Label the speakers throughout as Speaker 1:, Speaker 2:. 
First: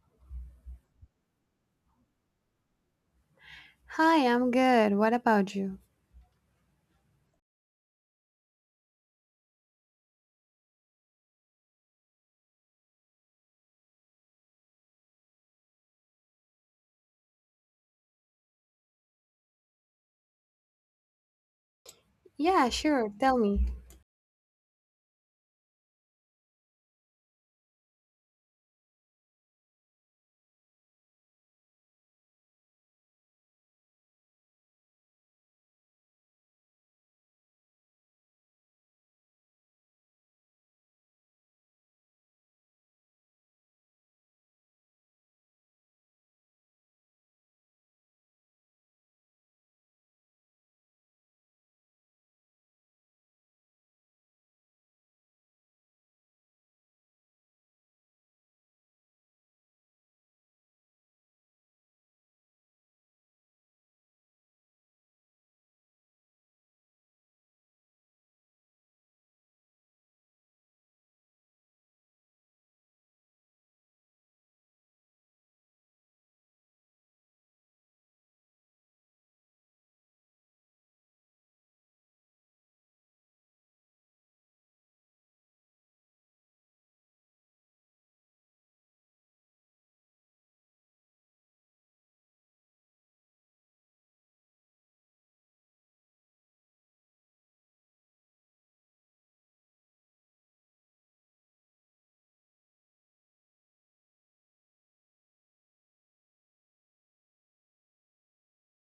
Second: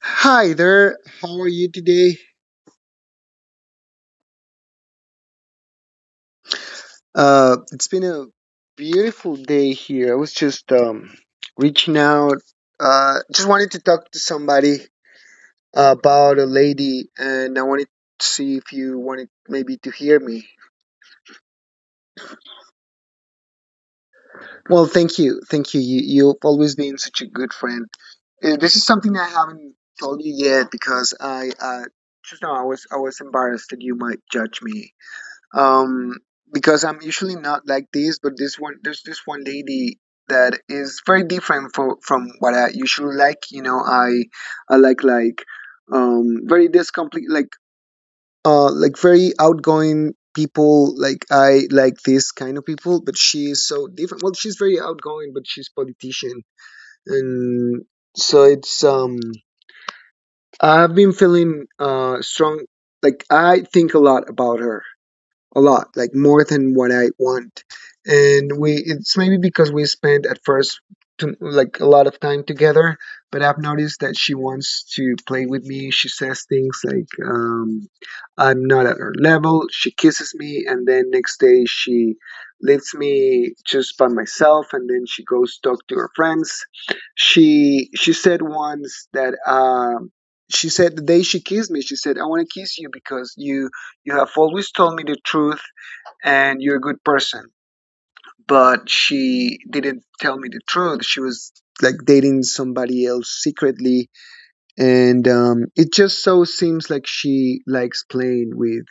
Speaker 1: Hi there, how are you today?
Speaker 2: Hi, I'm good. What about you?
Speaker 1: It's been a beautiful day here. I was just reaching out. Just wanted to talk to somebody about a lady, and I wanted to see if you wanted maybe to hear me.
Speaker 2: Yeah, sure. Tell me.
Speaker 1: Well, thank you, You've always been such a good friend. This is something I haven't told you yet because I just now I was embarrassed that you might judge me um, because I'm usually not like this, but this one there's this one lady that is very different from what I usually like. You know, I like very this complete like very outgoing people. I like this kind of people, but she is so different. Well, she's very outgoing, but she's politician. And so it's um i've been feeling strong. Like, I think a lot about her. A lot, like more than what I want. It's maybe because we spent at first like a lot of time together, but I've noticed that she wants to play with me. She says things like, I'm not at her level. She kisses me, and then next day she leaves me just by myself, and then she goes talk to her friends. She said once that she said the day she kissed me, she said, "I want to kiss you because you have always told me the truth, and you're a good person." But she didn't tell me the truth. She was like dating somebody else secretly, and it just so seems like she likes playing with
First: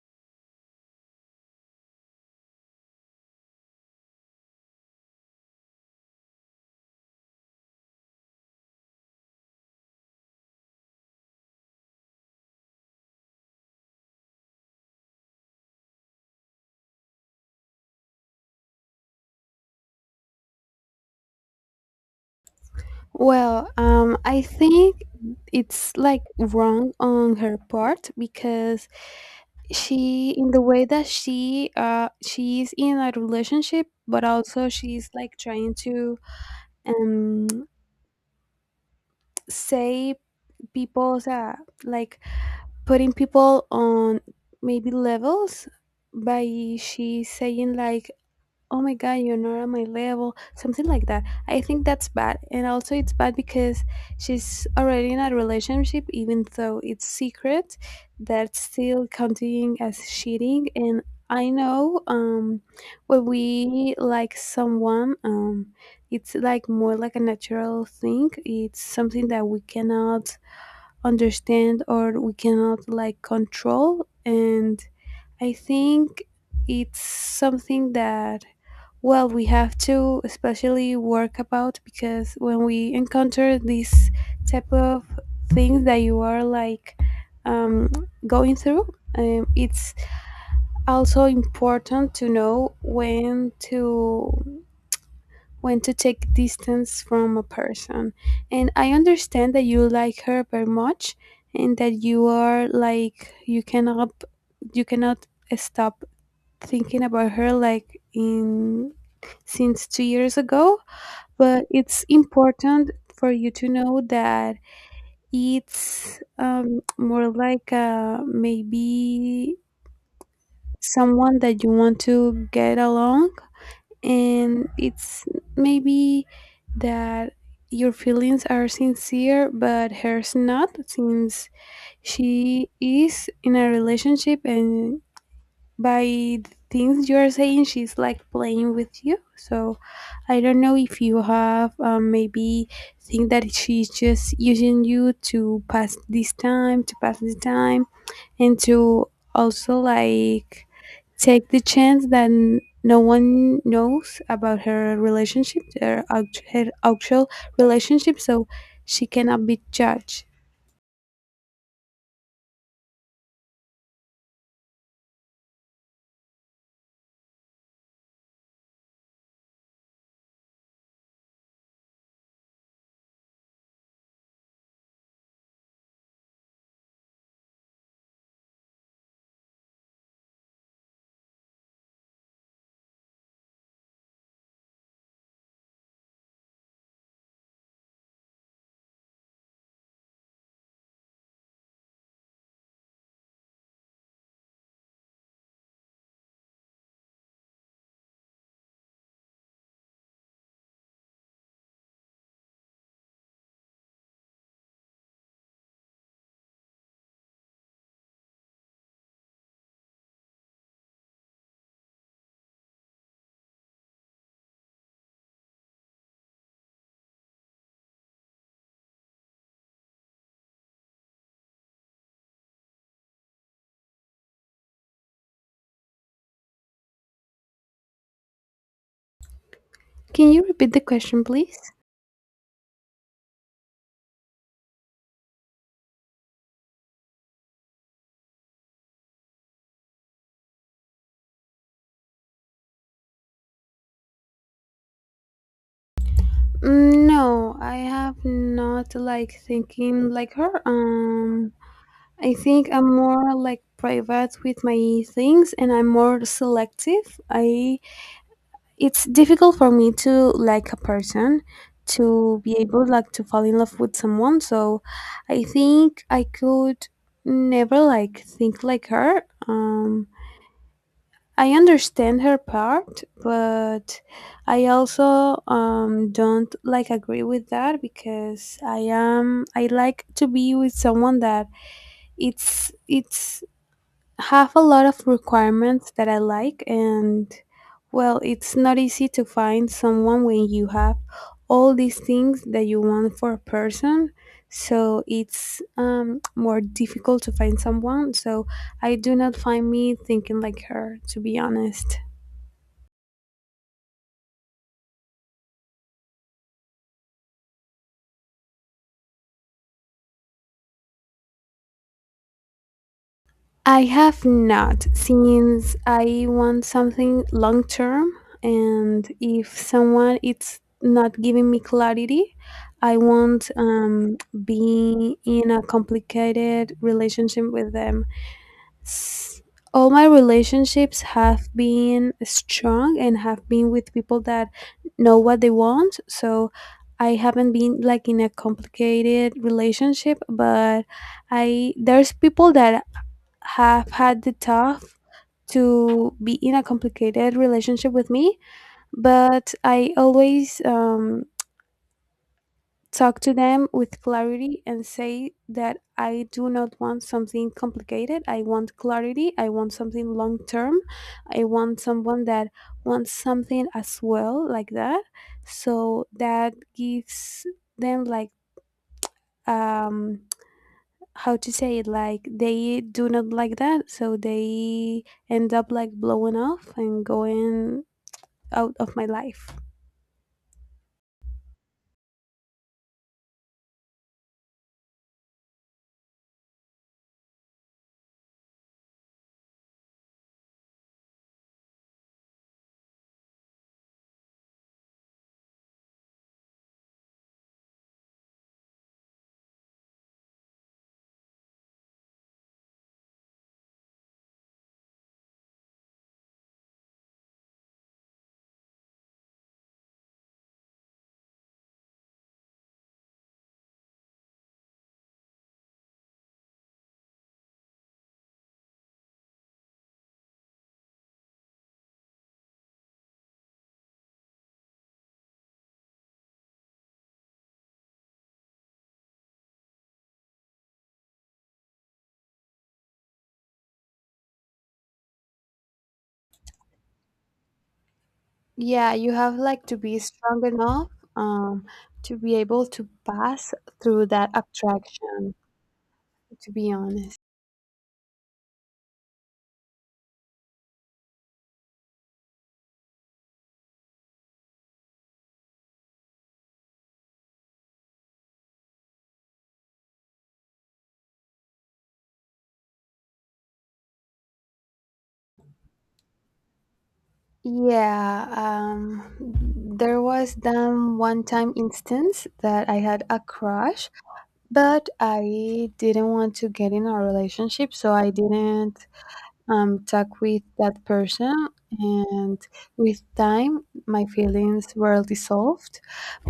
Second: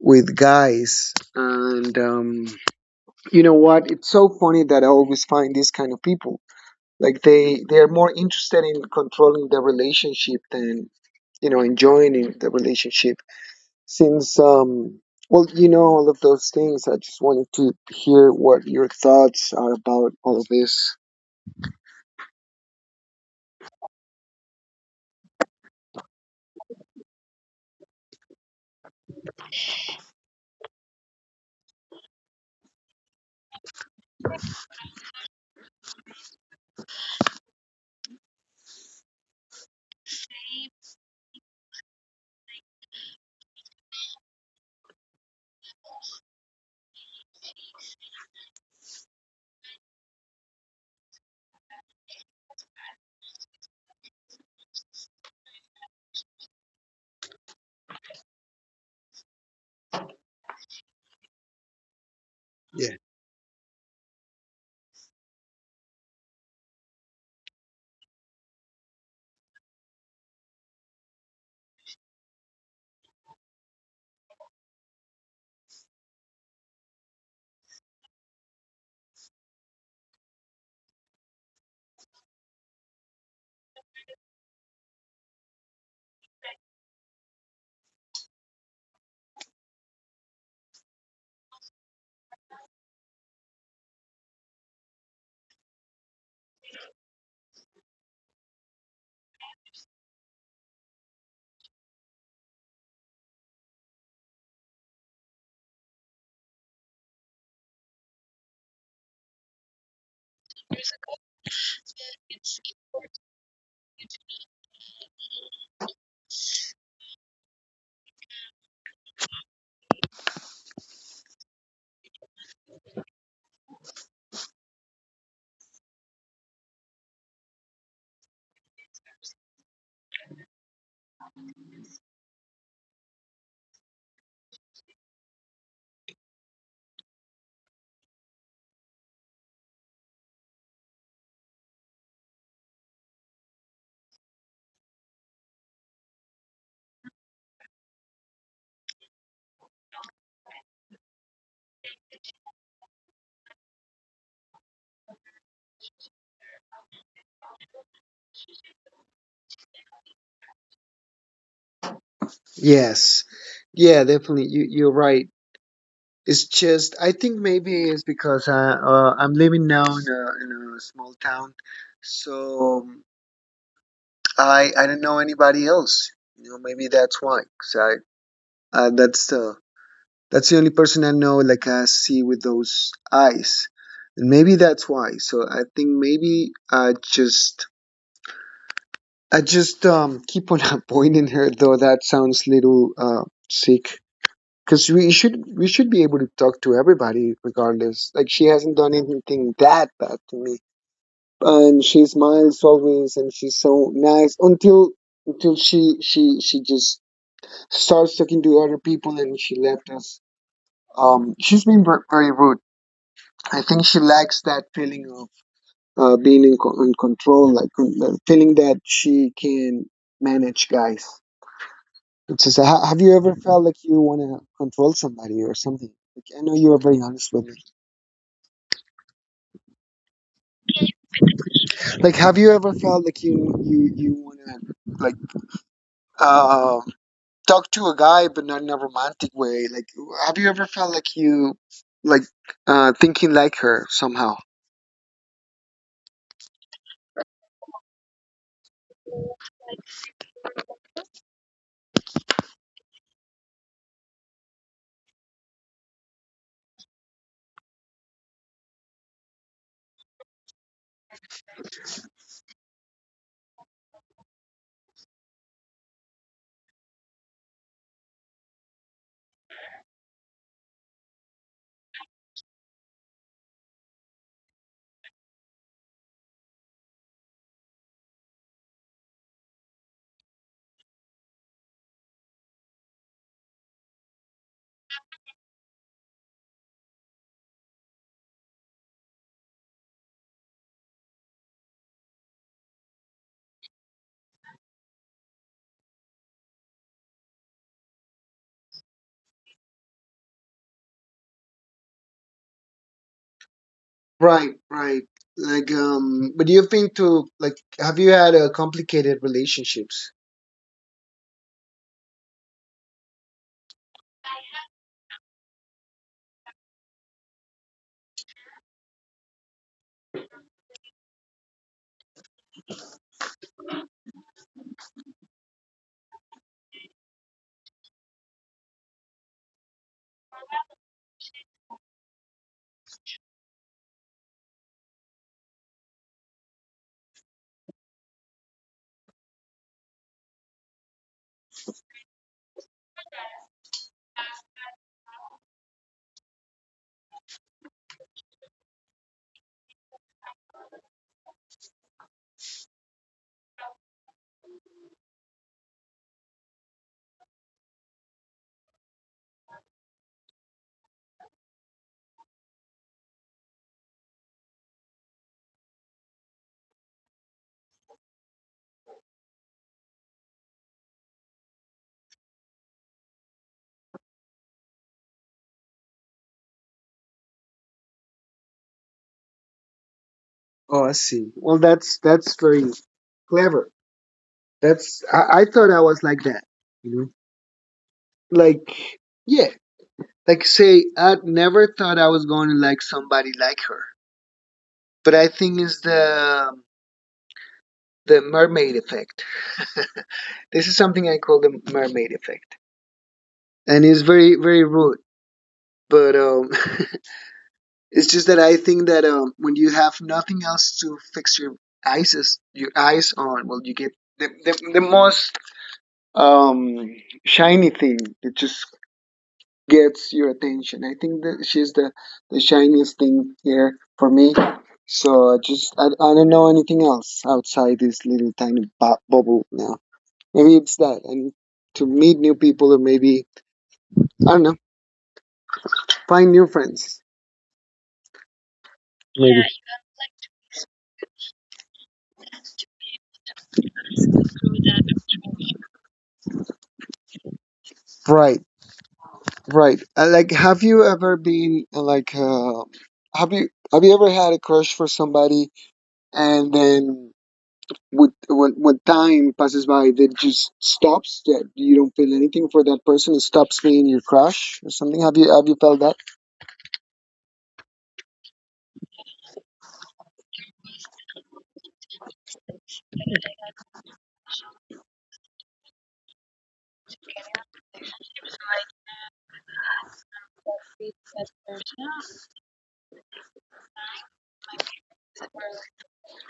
Speaker 1: guys. And You know what, it's so funny that I always find these kind of people. Like, they're more interested in controlling the relationship than, you know, enjoying the relationship. Since, um, you know all of those things. I just wanted to hear what your thoughts are about all of this.
Speaker 2: Well, I think it's like wrong on her part because she, in the way that she is in a relationship, but also she's like trying to um say people's like putting people on maybe levels by she saying like, oh my god, you're not on my level, something like that. I think that's bad, and also it's bad because she's already in a relationship, even though it's secret. That's still counting as cheating. And I know,
Speaker 1: Yeah.
Speaker 2: when we like someone, it's like more like a natural thing. It's something that we cannot understand or we cannot like control. And I think it's something that, well, we have to especially work about because when we encounter these type of things that you are like, um, going through, it's also important to know when to take distance from a person. And I understand that you like her very much and that you are like you cannot you cannot stop thinking about her like in since 2 years ago, but it's important for you to know that it's, more like maybe someone that you want to get along, and it's maybe that your feelings are sincere but hers not, since she is in a relationship, and by the things you're saying, she's like playing with you. So I don't know if you have, maybe think that she's just using you to pass this time, to pass the time, and to also like take the chance that no one knows about her relationship, her, her actual relationship, so she cannot be judged.
Speaker 1: Yes. Yeah, definitely. You're right. It's just I think maybe it's because I'm living now in a small town, so I don't know anybody else. You know, maybe that's why. 'Cause I that's the That's the only person I know, like I see with those eyes. And maybe that's why. So I think maybe I just keep on avoiding her, though that sounds little sick. Cause we should be able to talk to everybody regardless. Like, she hasn't done anything that bad to me. And she smiles always and she's so nice until she just starts talking to other people and she left us. She's been very rude. I think she lacks that feeling of being in control, like, feeling that she can manage guys. It's just, have you ever felt like you want to control somebody or something? Like, I know you are very honest with me.
Speaker 2: Can you repeat the question, please?
Speaker 1: Like, have you ever felt like you want to, like, uh, talk to a guy, but not in a romantic way? Like, have you ever felt like you, like, thinking like her somehow?
Speaker 2: Mm, no, I have not like thinking like her. I think I'm more like private with my things and I'm more selective. I It's difficult for me to like a person, to be able like to fall in love with someone. So I think I could never like think like her. I understand her part, but I also, don't like agree with that because I like to be with someone that it's have a lot of requirements that I like. And well, it's not easy to find someone when you have all these things that you want for a person, so it's, more difficult to find someone. So I do not find me thinking like her, to be honest.
Speaker 1: Right, right. Like, but you've been to, like, have you had complicated relationships?
Speaker 2: I have not, since I want something long term, and if someone it's not giving me clarity, I won't, be in a complicated relationship with them. S- All my relationships have been strong and have been with people that know what they want, so I haven't been like in a complicated relationship, but I, there's people that have had the tough to be in a complicated relationship with me, but I always, talk to them with clarity and say that I do not want something complicated. I want clarity. I want something long term. I want someone that wants something as well, like that. So that gives them like, um how to say it, like they do not like that, so they end up like blowing off and going out of my life.
Speaker 1: Oh, I see. Well, that's very clever. I thought I was like that. You know, like, yeah, like say I never thought I was going to like somebody like her. But I think it's the mermaid effect. This is something I call the mermaid effect, and it's very very rude. But It's just that I think that when you have nothing else to fix your eyes on, well, you get the most um, shiny thing that just gets your attention. I think that she's the shiniest thing here for me. So I just I don't know anything else outside this little tiny bubble now. Maybe it's that, and to meet new people, or maybe I don't know, find new friends.
Speaker 2: Yeah, you have like to be strong enough, um to be able to pass through that attraction, to be honest.
Speaker 1: Right. Right. Like, have you ever been have you ever had a crush for somebody, and then with when time passes by, that just stops. That you don't feel anything for that person. It stops being your crush or something. Have you, felt that?
Speaker 2: Yeah, there was then one time instance that I had a crush, but I didn't want to get in a relationship, so I didn't, talk with that person. And with time, my feelings were dissolved.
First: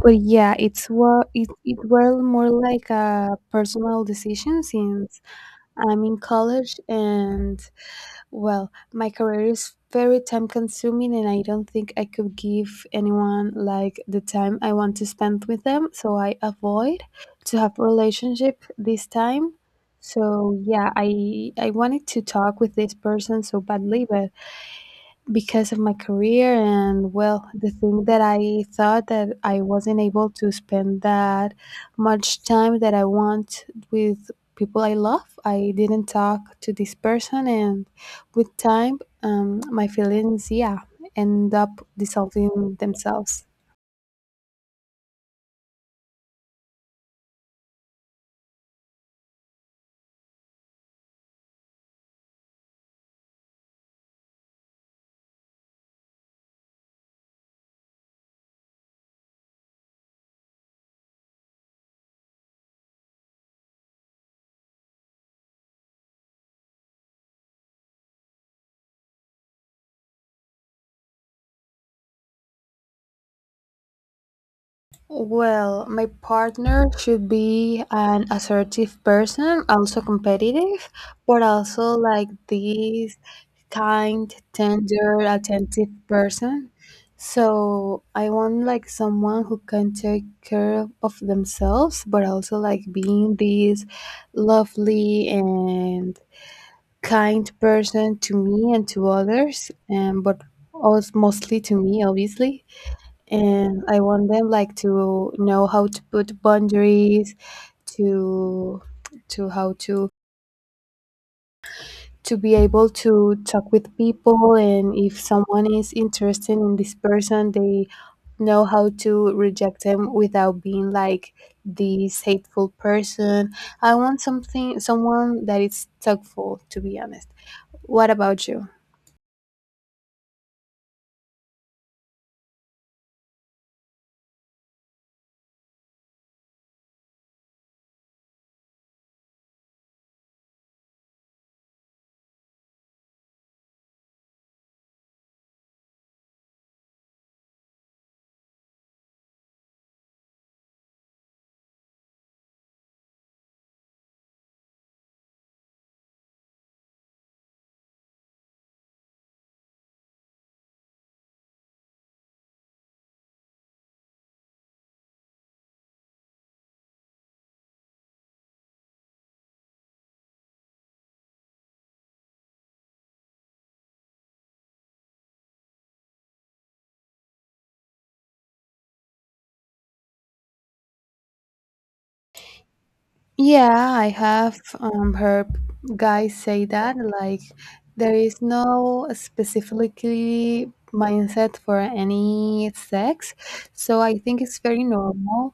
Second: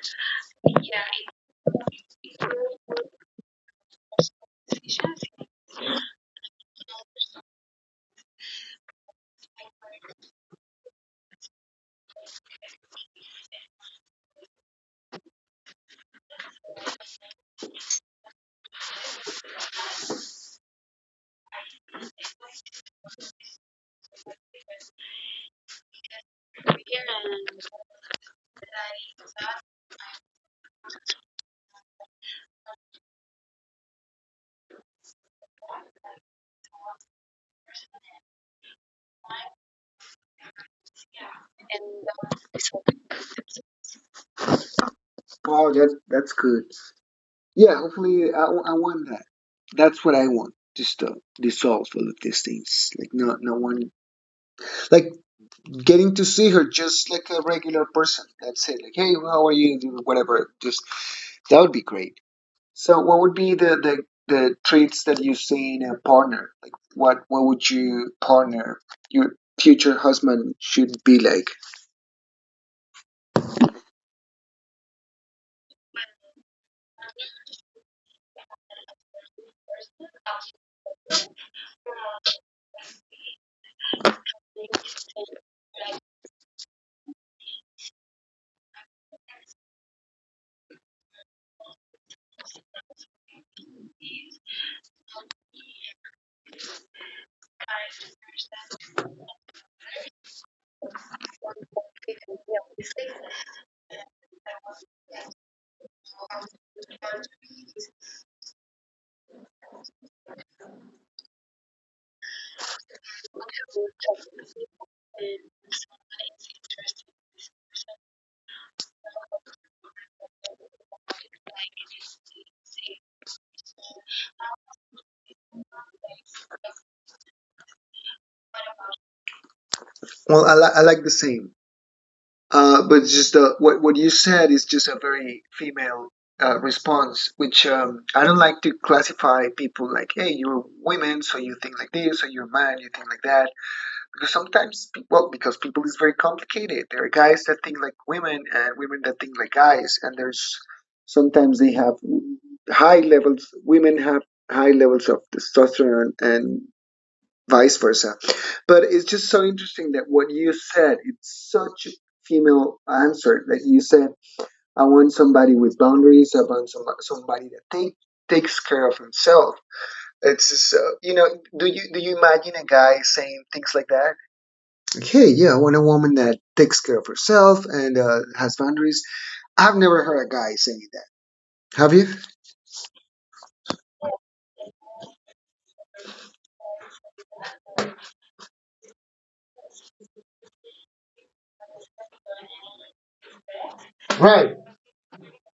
Speaker 2: But yeah, it's it, it were more like a personal decision since I'm in college, and well, my career is very time consuming, and I don't think I could give anyone like the time I want to spend with them, so I avoid to have relationship this time. So yeah, I wanted to talk with this person so badly, but because of my career and well, the thing that I thought that I wasn't able to spend that much time that I want with people I love, I didn't talk to this person. And with time, my feelings, yeah, end up dissolving themselves.
Speaker 1: Oh, that that's good. Yeah. Hopefully, I want that. That's what I want. Just to dissolve all of these things. Like, not, no one. Like, getting to see her just like a regular person. That's it. Like, hey, how are you? Whatever. Just that would be great. So, what would be the traits that you see in a partner? Like, what would you partner, your future husband, should be like?
Speaker 2: Well, my partner should be an assertive person, also competitive, but also like this kind, tender, attentive person. So I want like someone who can take care of themselves, but also like being this lovely and kind person to me and to others, and but also mostly to me, obviously. And I want them like to know how to put boundaries, to to how to be able to talk with people, and if someone is interested in this person, they know how to reject them without being like this hateful person. I want something someone that is thoughtful, to be honest. What about you?
Speaker 1: Well, I like the same, but just the what you said is just a very female. Response, which I don't like to classify people like, hey, you're women, so you think like this, or you're man, you think like that. Because sometimes pe- well because people is very complicated. There are guys that think like women and women that think like guys. And there's sometimes they have high levels, women have high levels of testosterone and vice versa. But it's just so interesting that what you said, it's such a female answer that you said. I want somebody with boundaries. I want somebody that takes care of himself. It's just, you know, do you imagine a guy saying things like that? Hey, yeah, I want a woman that takes care of herself and has boundaries. I've never heard a guy saying that. Have you?
Speaker 2: Yeah, I have, heard guys say that like there is no specifically mindset for any sex. So I think
Speaker 1: Right,
Speaker 2: it's very normal.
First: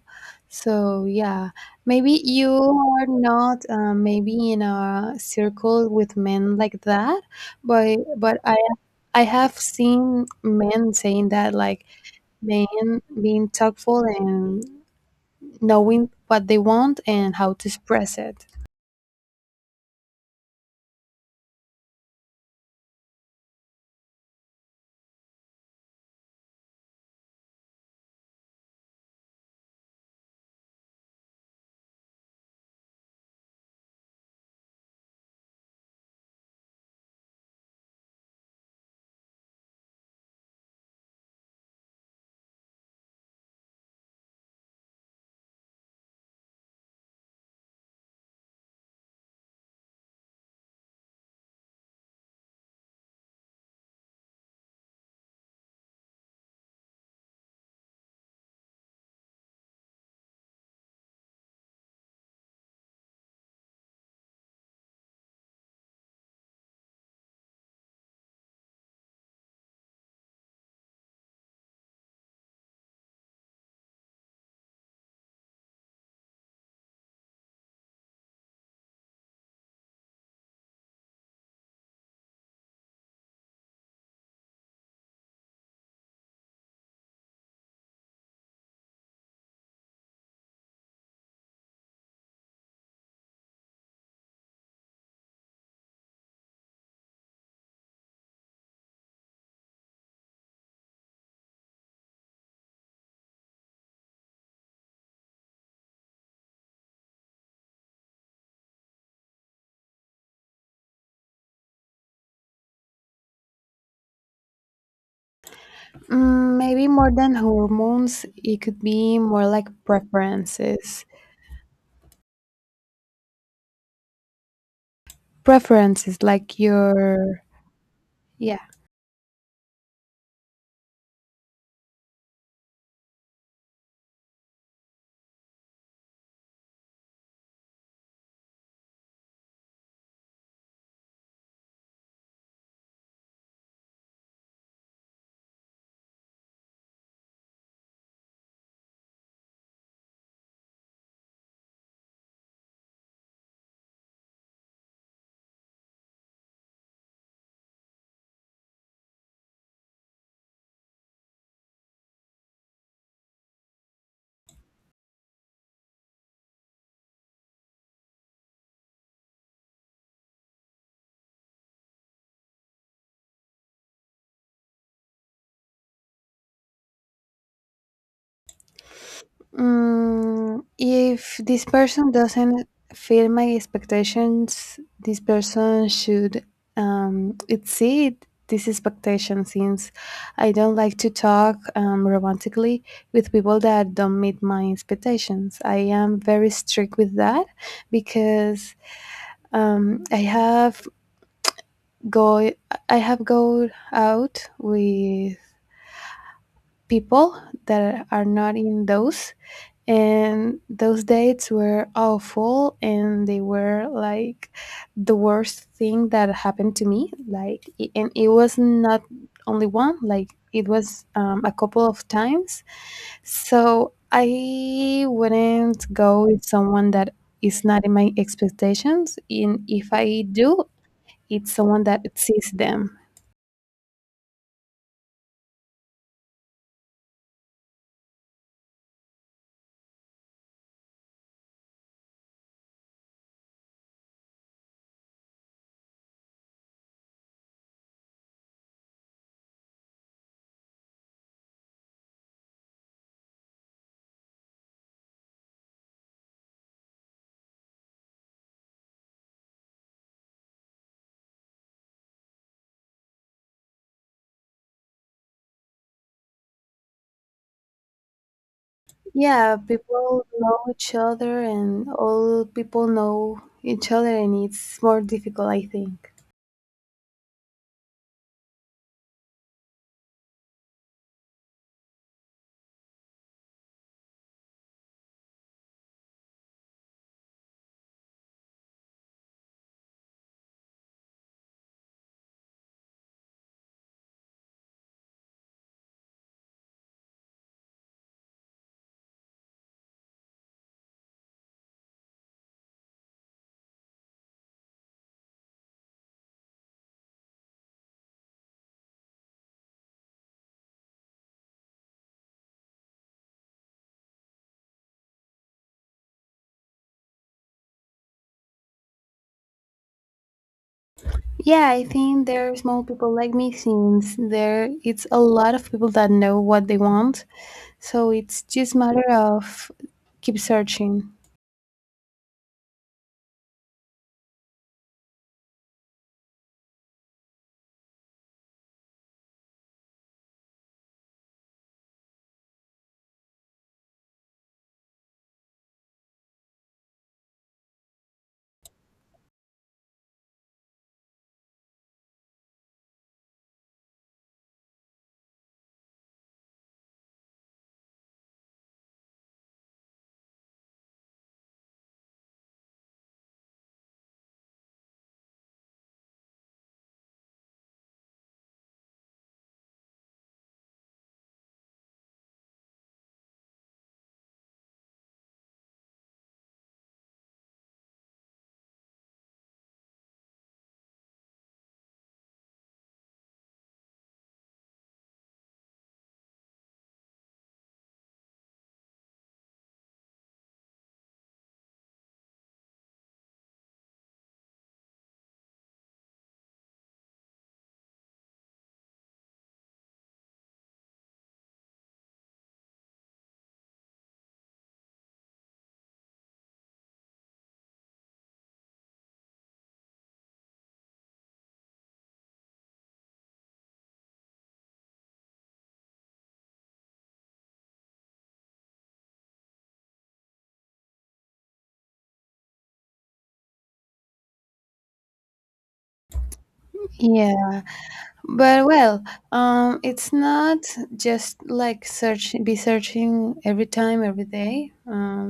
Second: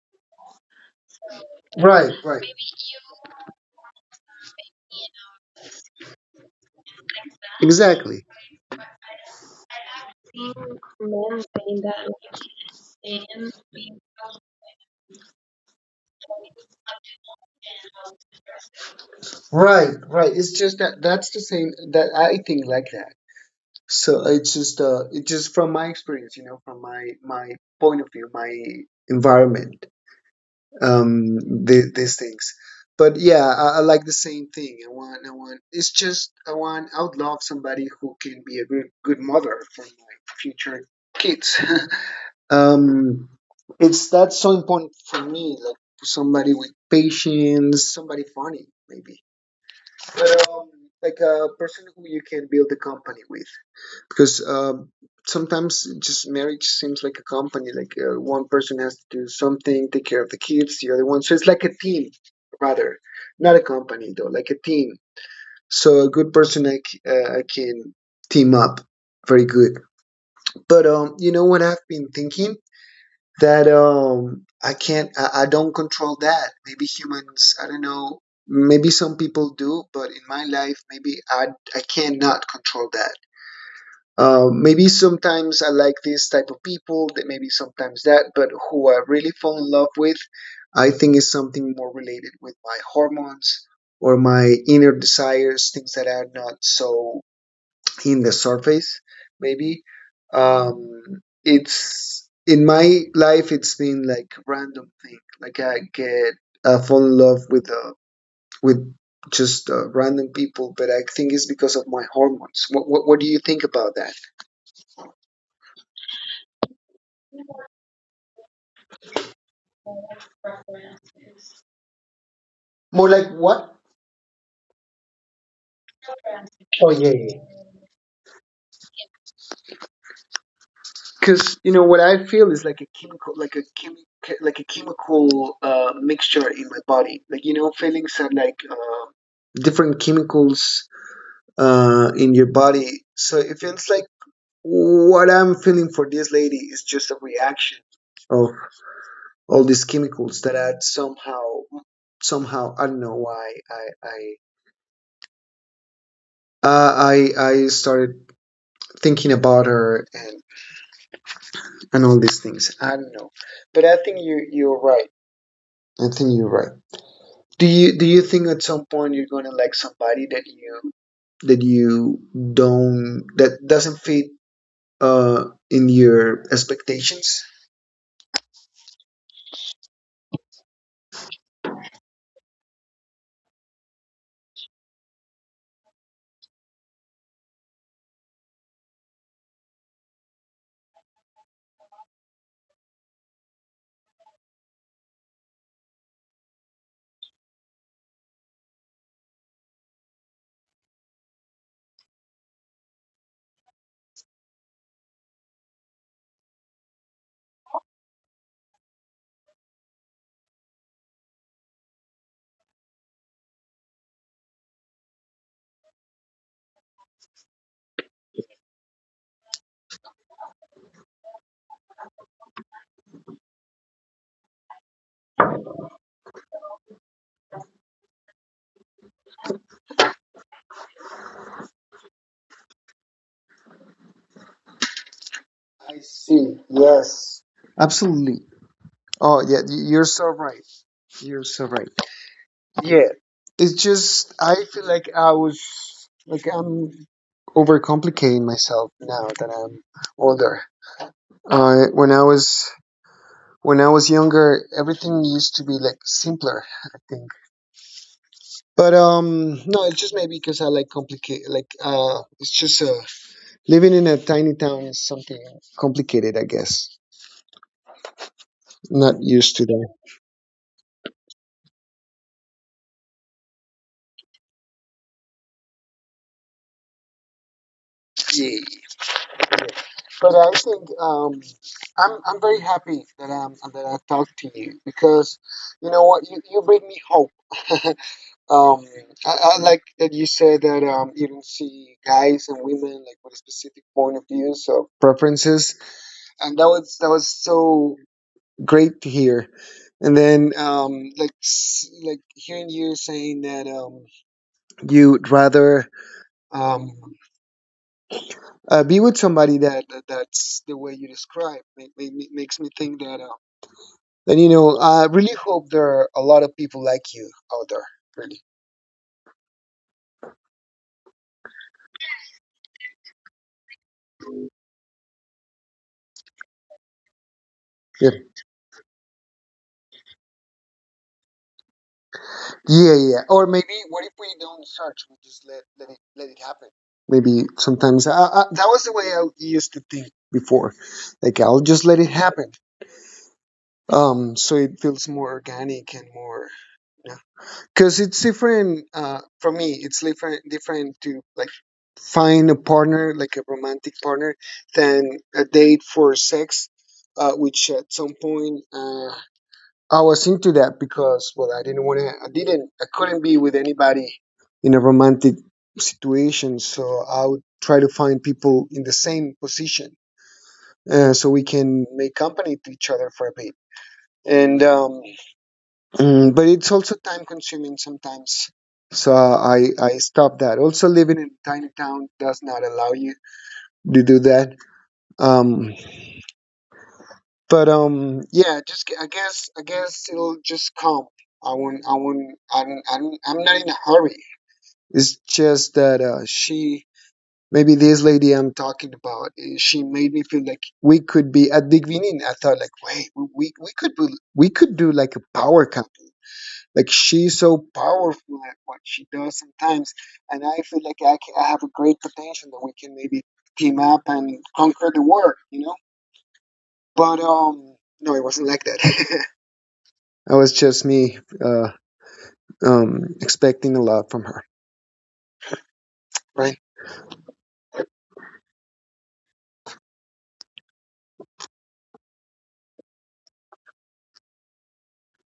Speaker 2: So yeah,
Speaker 1: right,
Speaker 2: maybe
Speaker 1: right.
Speaker 2: you are not, maybe in a circle with men like that, but
Speaker 1: Exactly.
Speaker 2: I have seen men saying that like men being tactful and knowing what they want and how to express it.
Speaker 1: Right, right. It's just that that's the same that I think like that. So it's just from my experience, you know, from my point of view, my environment. um, the, these things. But yeah, I like the same thing. I want. It's just I want. I would love somebody who can be a good, good mother for my future kids. um, it's that's so important for me. Like, somebody with patience, somebody funny maybe, but like a person who you can build a company with. Because sometimes just marriage seems like a company. Like, one person has to do something, take care of the kids, the other one, so it's like a team. Rather not a company, though, like a team. So a good person I can team up very good. But You know what, I've been thinking that I can't I don't control that. Maybe humans, I don't know, maybe some people do, but in my life, maybe I cannot control that. Maybe sometimes I like this type of people, that maybe sometimes that, but who I really fall in love with, I think is something more related with my hormones or my inner desires, things that are not so in the surface, maybe. It's in my life, it's been like random thing. Like, I get fall in love with just random people, but I think it's because of my hormones. What do you think about that?
Speaker 2: Mm, maybe more than hormones, it could be more like preferences.
Speaker 1: More like what?
Speaker 2: Preferences, like
Speaker 1: Oh yeah,
Speaker 2: your,
Speaker 1: yeah.
Speaker 2: yeah.
Speaker 1: Because you know what I feel is like a chemical, like a like a chemical mixture in my body. Like, you know, feelings are like different chemicals in your body. So it feels like what I'm feeling for this lady is just a reaction of all these chemicals that somehow I don't know why I started thinking about her and all these things. I don't know, but I think you're right. I think you're right. Do you think at some point you're gonna like somebody that you don't, that doesn't fit in your expectations?
Speaker 2: Mm, if this person doesn't fill my expectations, this person should, exceed these expectations, since I don't like to talk, romantically with people that don't meet my expectations. I am very strict with that because, um, I have go I have go out with people that are not in those, and those dates were awful, and they were like the worst thing that happened to me. Like, and it was not only one. Like, it was, a couple of times. So I wouldn't go with someone that is not in my expectations, and if I do, it's someone that sees them.
Speaker 1: I see. Yes. Absolutely. Oh yeah, you're so right. You're so right. Yeah. It's just I feel like I was like I'm overcomplicating myself now that I'm older. Uh, when I was when I was younger, everything used to be like simpler, I think. But No, it's just maybe because I like complicate. Like, it's just living in a tiny town is something complicated, I guess. Not
Speaker 2: Yeah,
Speaker 1: used to that.
Speaker 2: people know each other and all people know each other, and it's more difficult, I think.
Speaker 1: Yeah. But I think I'm very happy that I talked to you because you know what, you bring me hope. um, I like that you said that you don't see guys and women like with a specific point of views or preferences and that was so great to hear and then hearing you saying that you'd rather um be with somebody that's the way you describe makes me think that and you know I really hope there are a lot of people like you out there, really.
Speaker 2: Yeah, I think there are small people like me, since there it's a lot of people that know what they want. So
Speaker 1: Yep.
Speaker 2: it's just matter of keep searching.
Speaker 1: Yeah, yeah, or maybe what if we don't search, we just let it happen. Maybe sometimes that was the way I used to think before, like I'll just let it happen, so it feels more organic and more, because it's different. For me it's different, to like find a partner, like a romantic partner, than a date for sex, which at some point, I was into that because well, I didn't want to, I couldn't be with anybody in a romantic situation, so I would try to find people in the same position, so we can make company to each other for a bit. And mm, but it's also time consuming sometimes. So I stopped that. Also, living in a tiny town does not allow you to do that. Um, but yeah, I guess it'll just come. I won't I'm not in a hurry. It's just that she, maybe this lady I'm talking about, she made me feel like we could be at the beginning. I thought like, wait, we could be, we could do like a power couple. Like she's so powerful at what she does sometimes, and I feel like I have a great potential that we can maybe team up and conquer the world, you know. But no, it wasn't like that. That was just me, uh, expecting a lot from her, right?
Speaker 2: Yeah. But well, it's not just like search, be searching every time, every day.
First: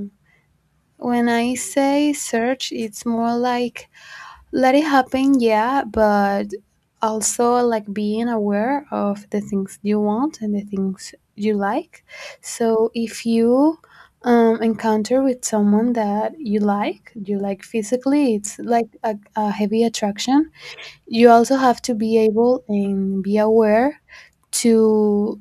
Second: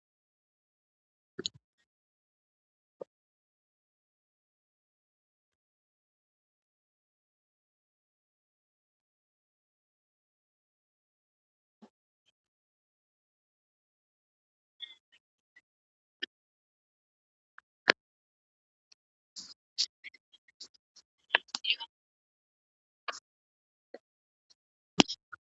Speaker 2: When I say search, it's more like, let it happen, yeah, but also like being aware of the things you want and the things you like. So if you, encounter with someone that you like physically, it's like a heavy attraction. You also have to be able and be aware to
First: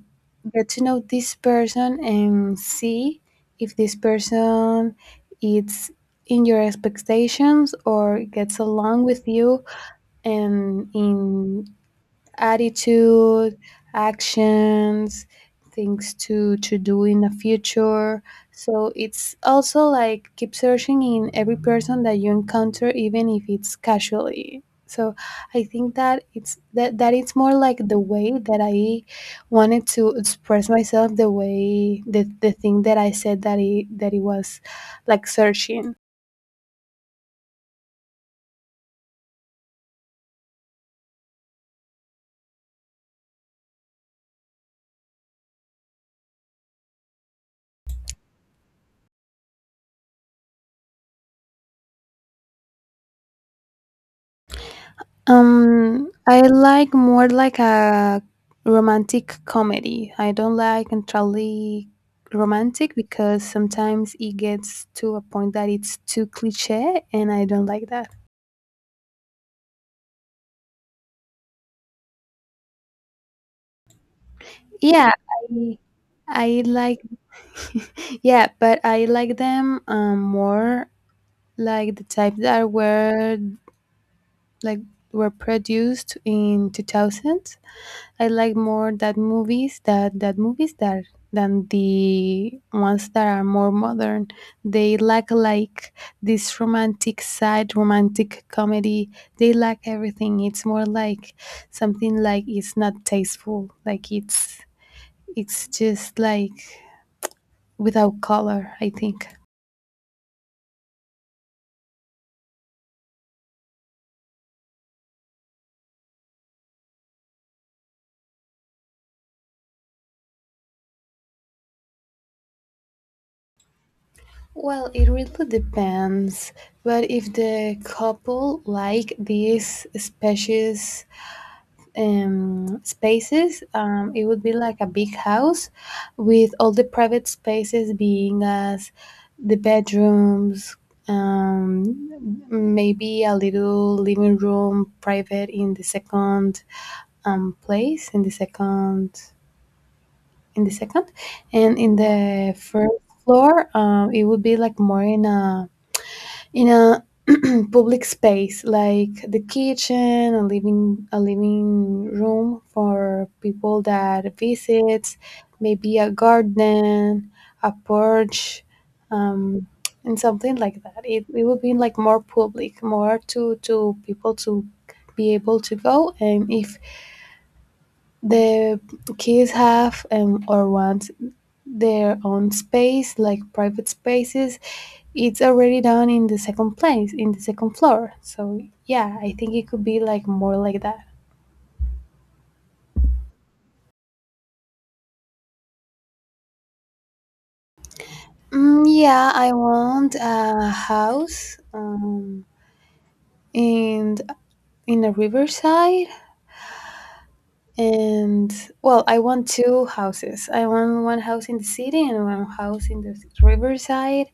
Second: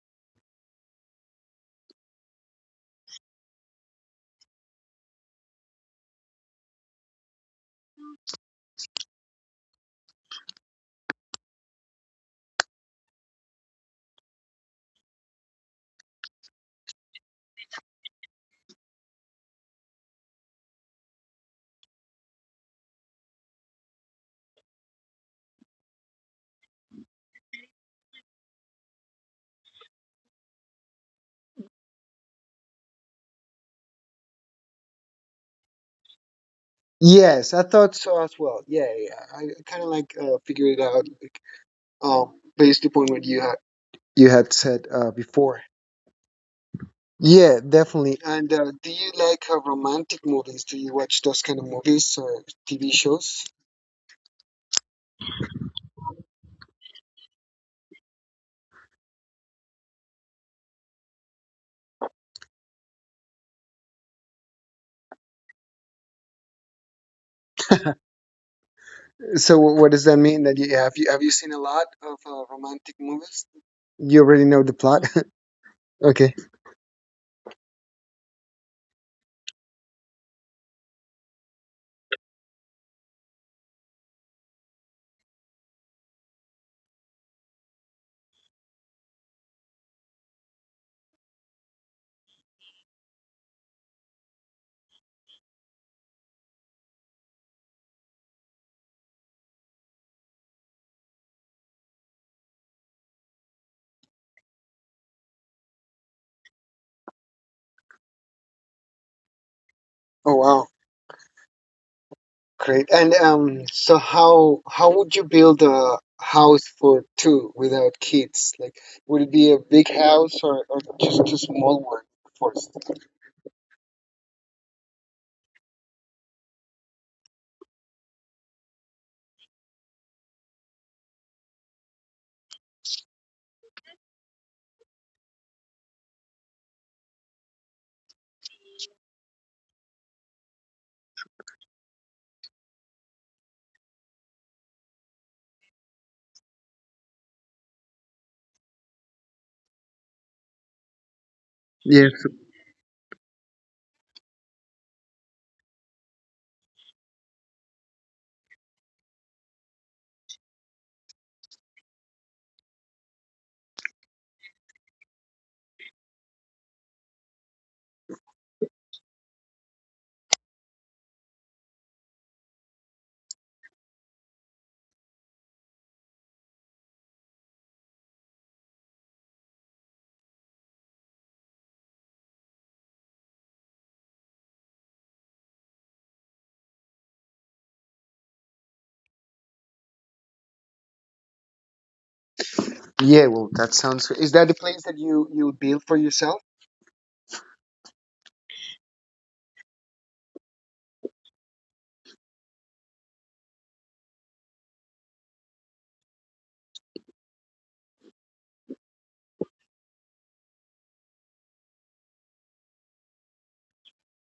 Speaker 2: get to know this person and see if this person is in your expectations or gets along with you, and in attitude, actions, things to do in the future. So it's also like keep searching in every person that you encounter, even if it's casually. So I think that it's that it's more like the way that I wanted to express myself, the way the thing that I said that it was like searching.
Speaker 1: Yes, I thought so as well. Yeah, yeah. I kind of like, figured it out, like, based upon what you had said, before. Yeah, definitely. And do you like romantic movies? Do you watch those kind of movies or TV shows?
Speaker 2: I like more like a romantic comedy. I don't like entirely romantic because sometimes it gets to a point that it's too cliche, and I don't like that.
Speaker 1: So what does that mean? That you seen a lot of romantic movies? You already know the plot.
Speaker 2: Yeah, I,
Speaker 1: Okay.
Speaker 2: I like. Yeah, but I like them, more like the type that were like were produced in 2000. I like more that movies that than the ones that are more modern. They lack like this romantic side, romantic comedy. They lack everything. It's more like something, like it's not tasteful. Like it's just like without color, I think.
Speaker 1: Oh wow, great. And so how would you build a house for two without kids? Like, would it be a big house, or just a small one first?
Speaker 2: Well, it really depends. But if the couple like these specious, spaces. It would be like a big house with all the private spaces being as the bedrooms, um, maybe a little living room private in the second, place, in the second, in the second, and in
Speaker 1: Yes.
Speaker 2: the first floor, it would be like more in a in a public space like the kitchen, a living room for people that visits, maybe a garden, a porch, um, and something like that. It would be like more public, more to people to be able to go. And if the kids have, or want their own space like private spaces, it's already done in the second place, in the second floor. So yeah, I think it could be like more like that.
Speaker 1: Yeah. Well, that sounds. Is that the place that you build for yourself?
Speaker 2: Mm, yeah, I want a house, in a riverside, and well, I want two houses. I want one house in the city and one house in the riverside.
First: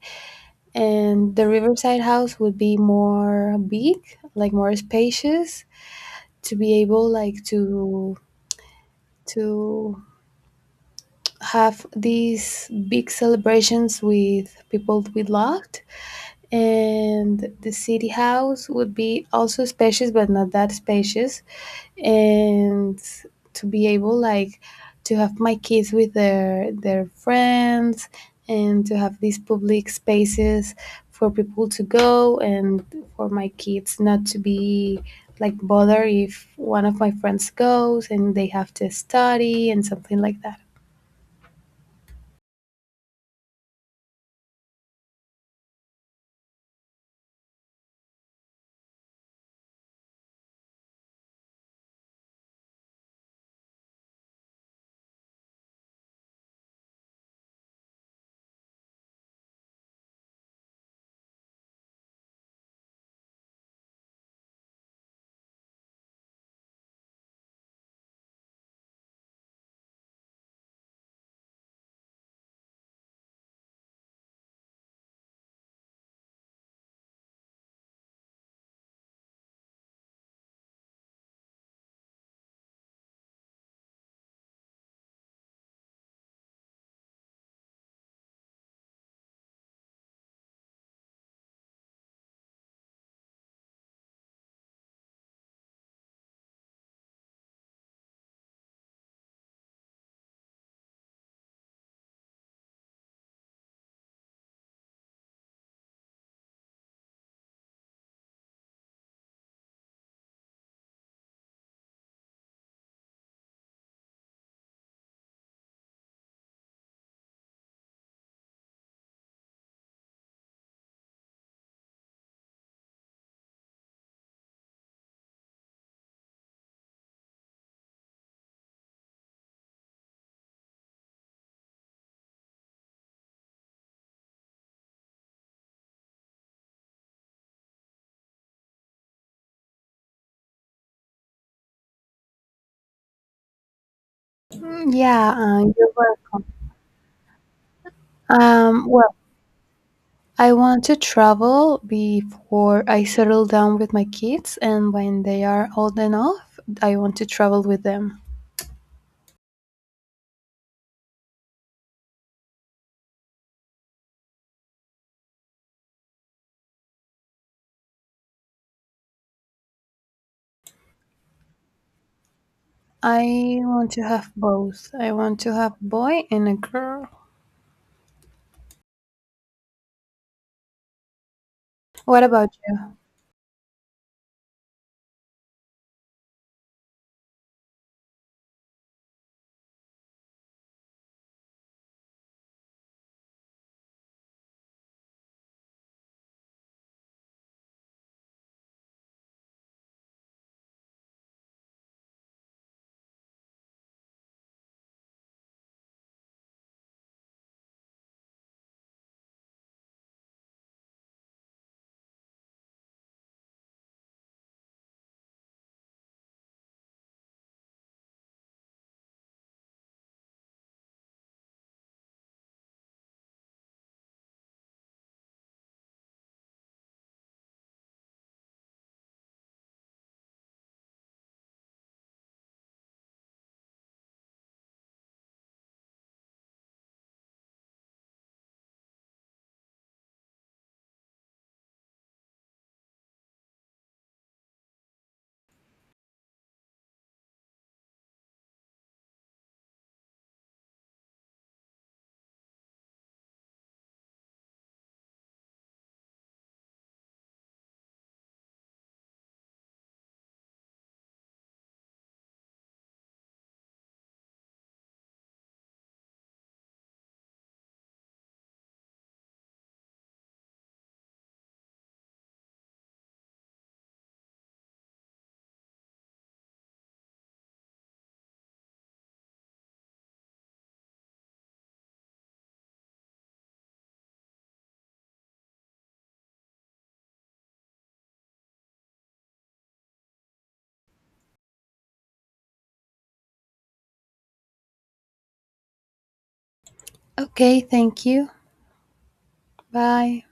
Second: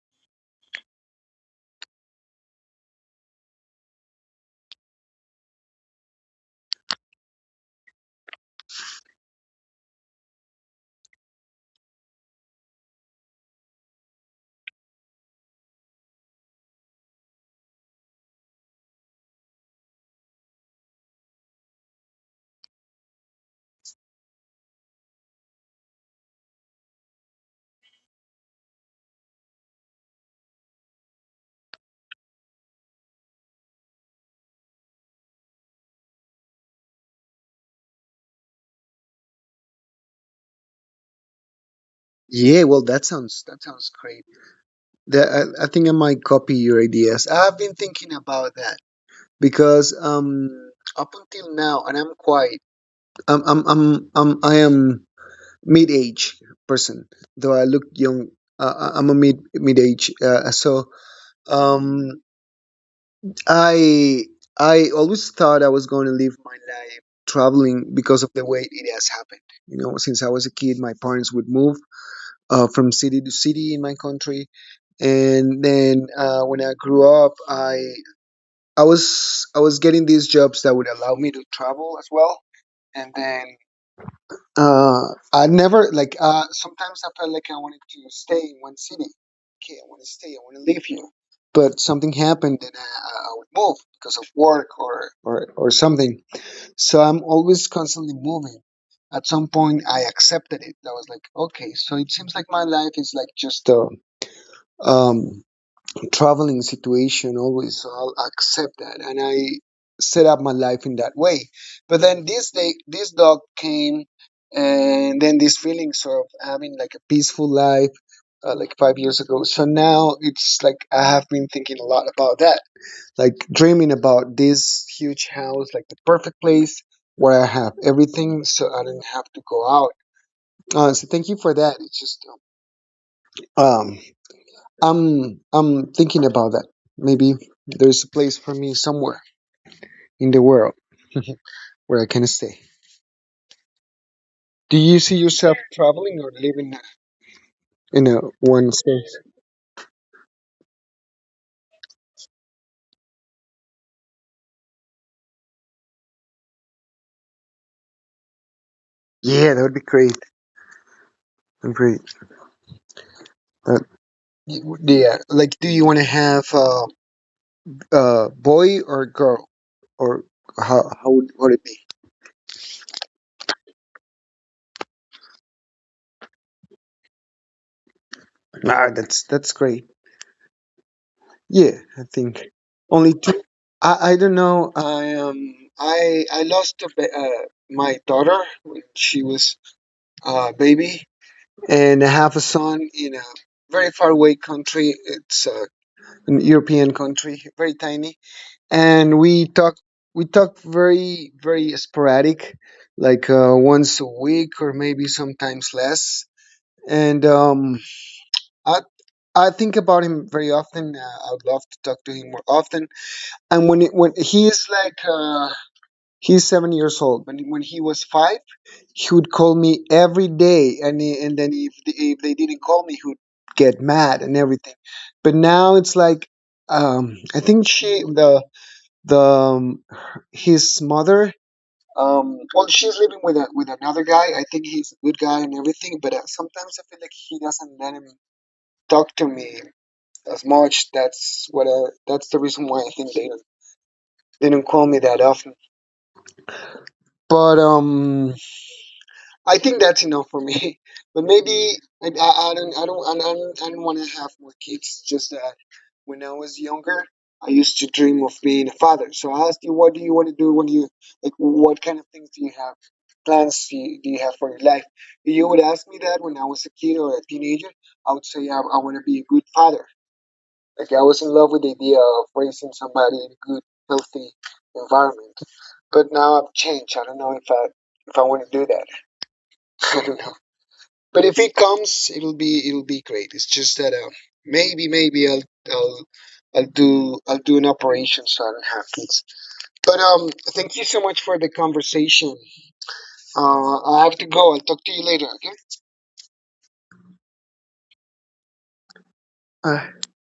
Speaker 2: And the riverside house would be more big, like more spacious, to be able like to have these big celebrations with people we loved. And the city house would be also spacious but not that spacious, and to be able like to have my kids with their friends, and to have these public spaces for people to go, and for my kids not to be like bothered if one of my friends goes and they have to study and something like that.
Speaker 1: Yeah, well, that sounds great. The, I think I might copy your ideas. I've been thinking about that because up until now, and I'm quite, I am mid-age person, though I look young. I'm a mid-age, so um, I I always thought I was going to live my life traveling because of the way it has happened. You know, since I was a kid, my parents would move from city to city in my country. And then when I grew up, I was getting these jobs that would allow me to travel as well. And then uh, I never like, sometimes I felt like I wanted to stay in one city. Okay, I want to stay. I want to live here. But something happened, and I would move because of work, or something, so I'm always constantly moving. At some point, I accepted it. I was like, okay, so it seems like my life is like just a, um, traveling situation always. So I'll accept that, and I set up my life in that way. But then this day, this dog came, and then these feelings of having like a peaceful life, like five years ago. So now it's like I have been thinking a lot about that, like dreaming about this huge house, like the perfect place where I have everything, so I don't have to go out. So thank you for that. It's just um, I'm thinking about that. Maybe there's a place for me somewhere in the world where I can stay. Do
Speaker 2: Mm,
Speaker 1: you see
Speaker 2: yeah,
Speaker 1: yourself
Speaker 2: you're
Speaker 1: traveling or
Speaker 2: right.
Speaker 1: living in a one
Speaker 2: Well,
Speaker 1: space?
Speaker 2: I want to travel before I settle down with my kids, and when they are old enough, I want to travel with them.
Speaker 1: Yeah, that would be great. I'm great. Uh, yeah, like, do you want to have boy or girl, or how would it be?
Speaker 2: I want to have both. I want to have boy and a girl.
Speaker 1: Ah, that's great. Yeah, I
Speaker 2: What
Speaker 1: think
Speaker 2: about
Speaker 1: only two. I don't know. I lost a my daughter when she was a baby, and I have a son in a very far away country. It's an European country, very tiny, and we talk very very sporadic, like once a week or maybe sometimes less. And I, I think about him very often. I would love to talk to him more often. And when he is like he's seven years old, when he was five, he would call me every day, and then if they didn't call me, he would get mad and everything. But now it's like I think she the his mother. Well, she's living with a, with another guy. I think he's a good guy and everything, but sometimes I feel like he doesn't let him talk to me as much. That's what that's the reason why I think they don't call me that often. But I think that's enough for me. But maybe I don't I don't want to have more kids. Just that when I was younger, I used to dream of being a father. So I asked you, what do you want to do when you like? What kind of things do you have? Plans do you have for your life? If you would ask me that when I was a kid or a teenager, I would say I want to be a good father. Like I was in love with the idea of raising somebody in a good, healthy environment. But now I've changed. I don't know if I want to do that. I don't know. But if it comes, it'll be great. It's just that maybe I'll I'll do an operation so I don't have kids. But thank you so much for the conversation. I have to go. I'll talk to you later. Okay.
Speaker 2: you? Okay, thank you. Bye.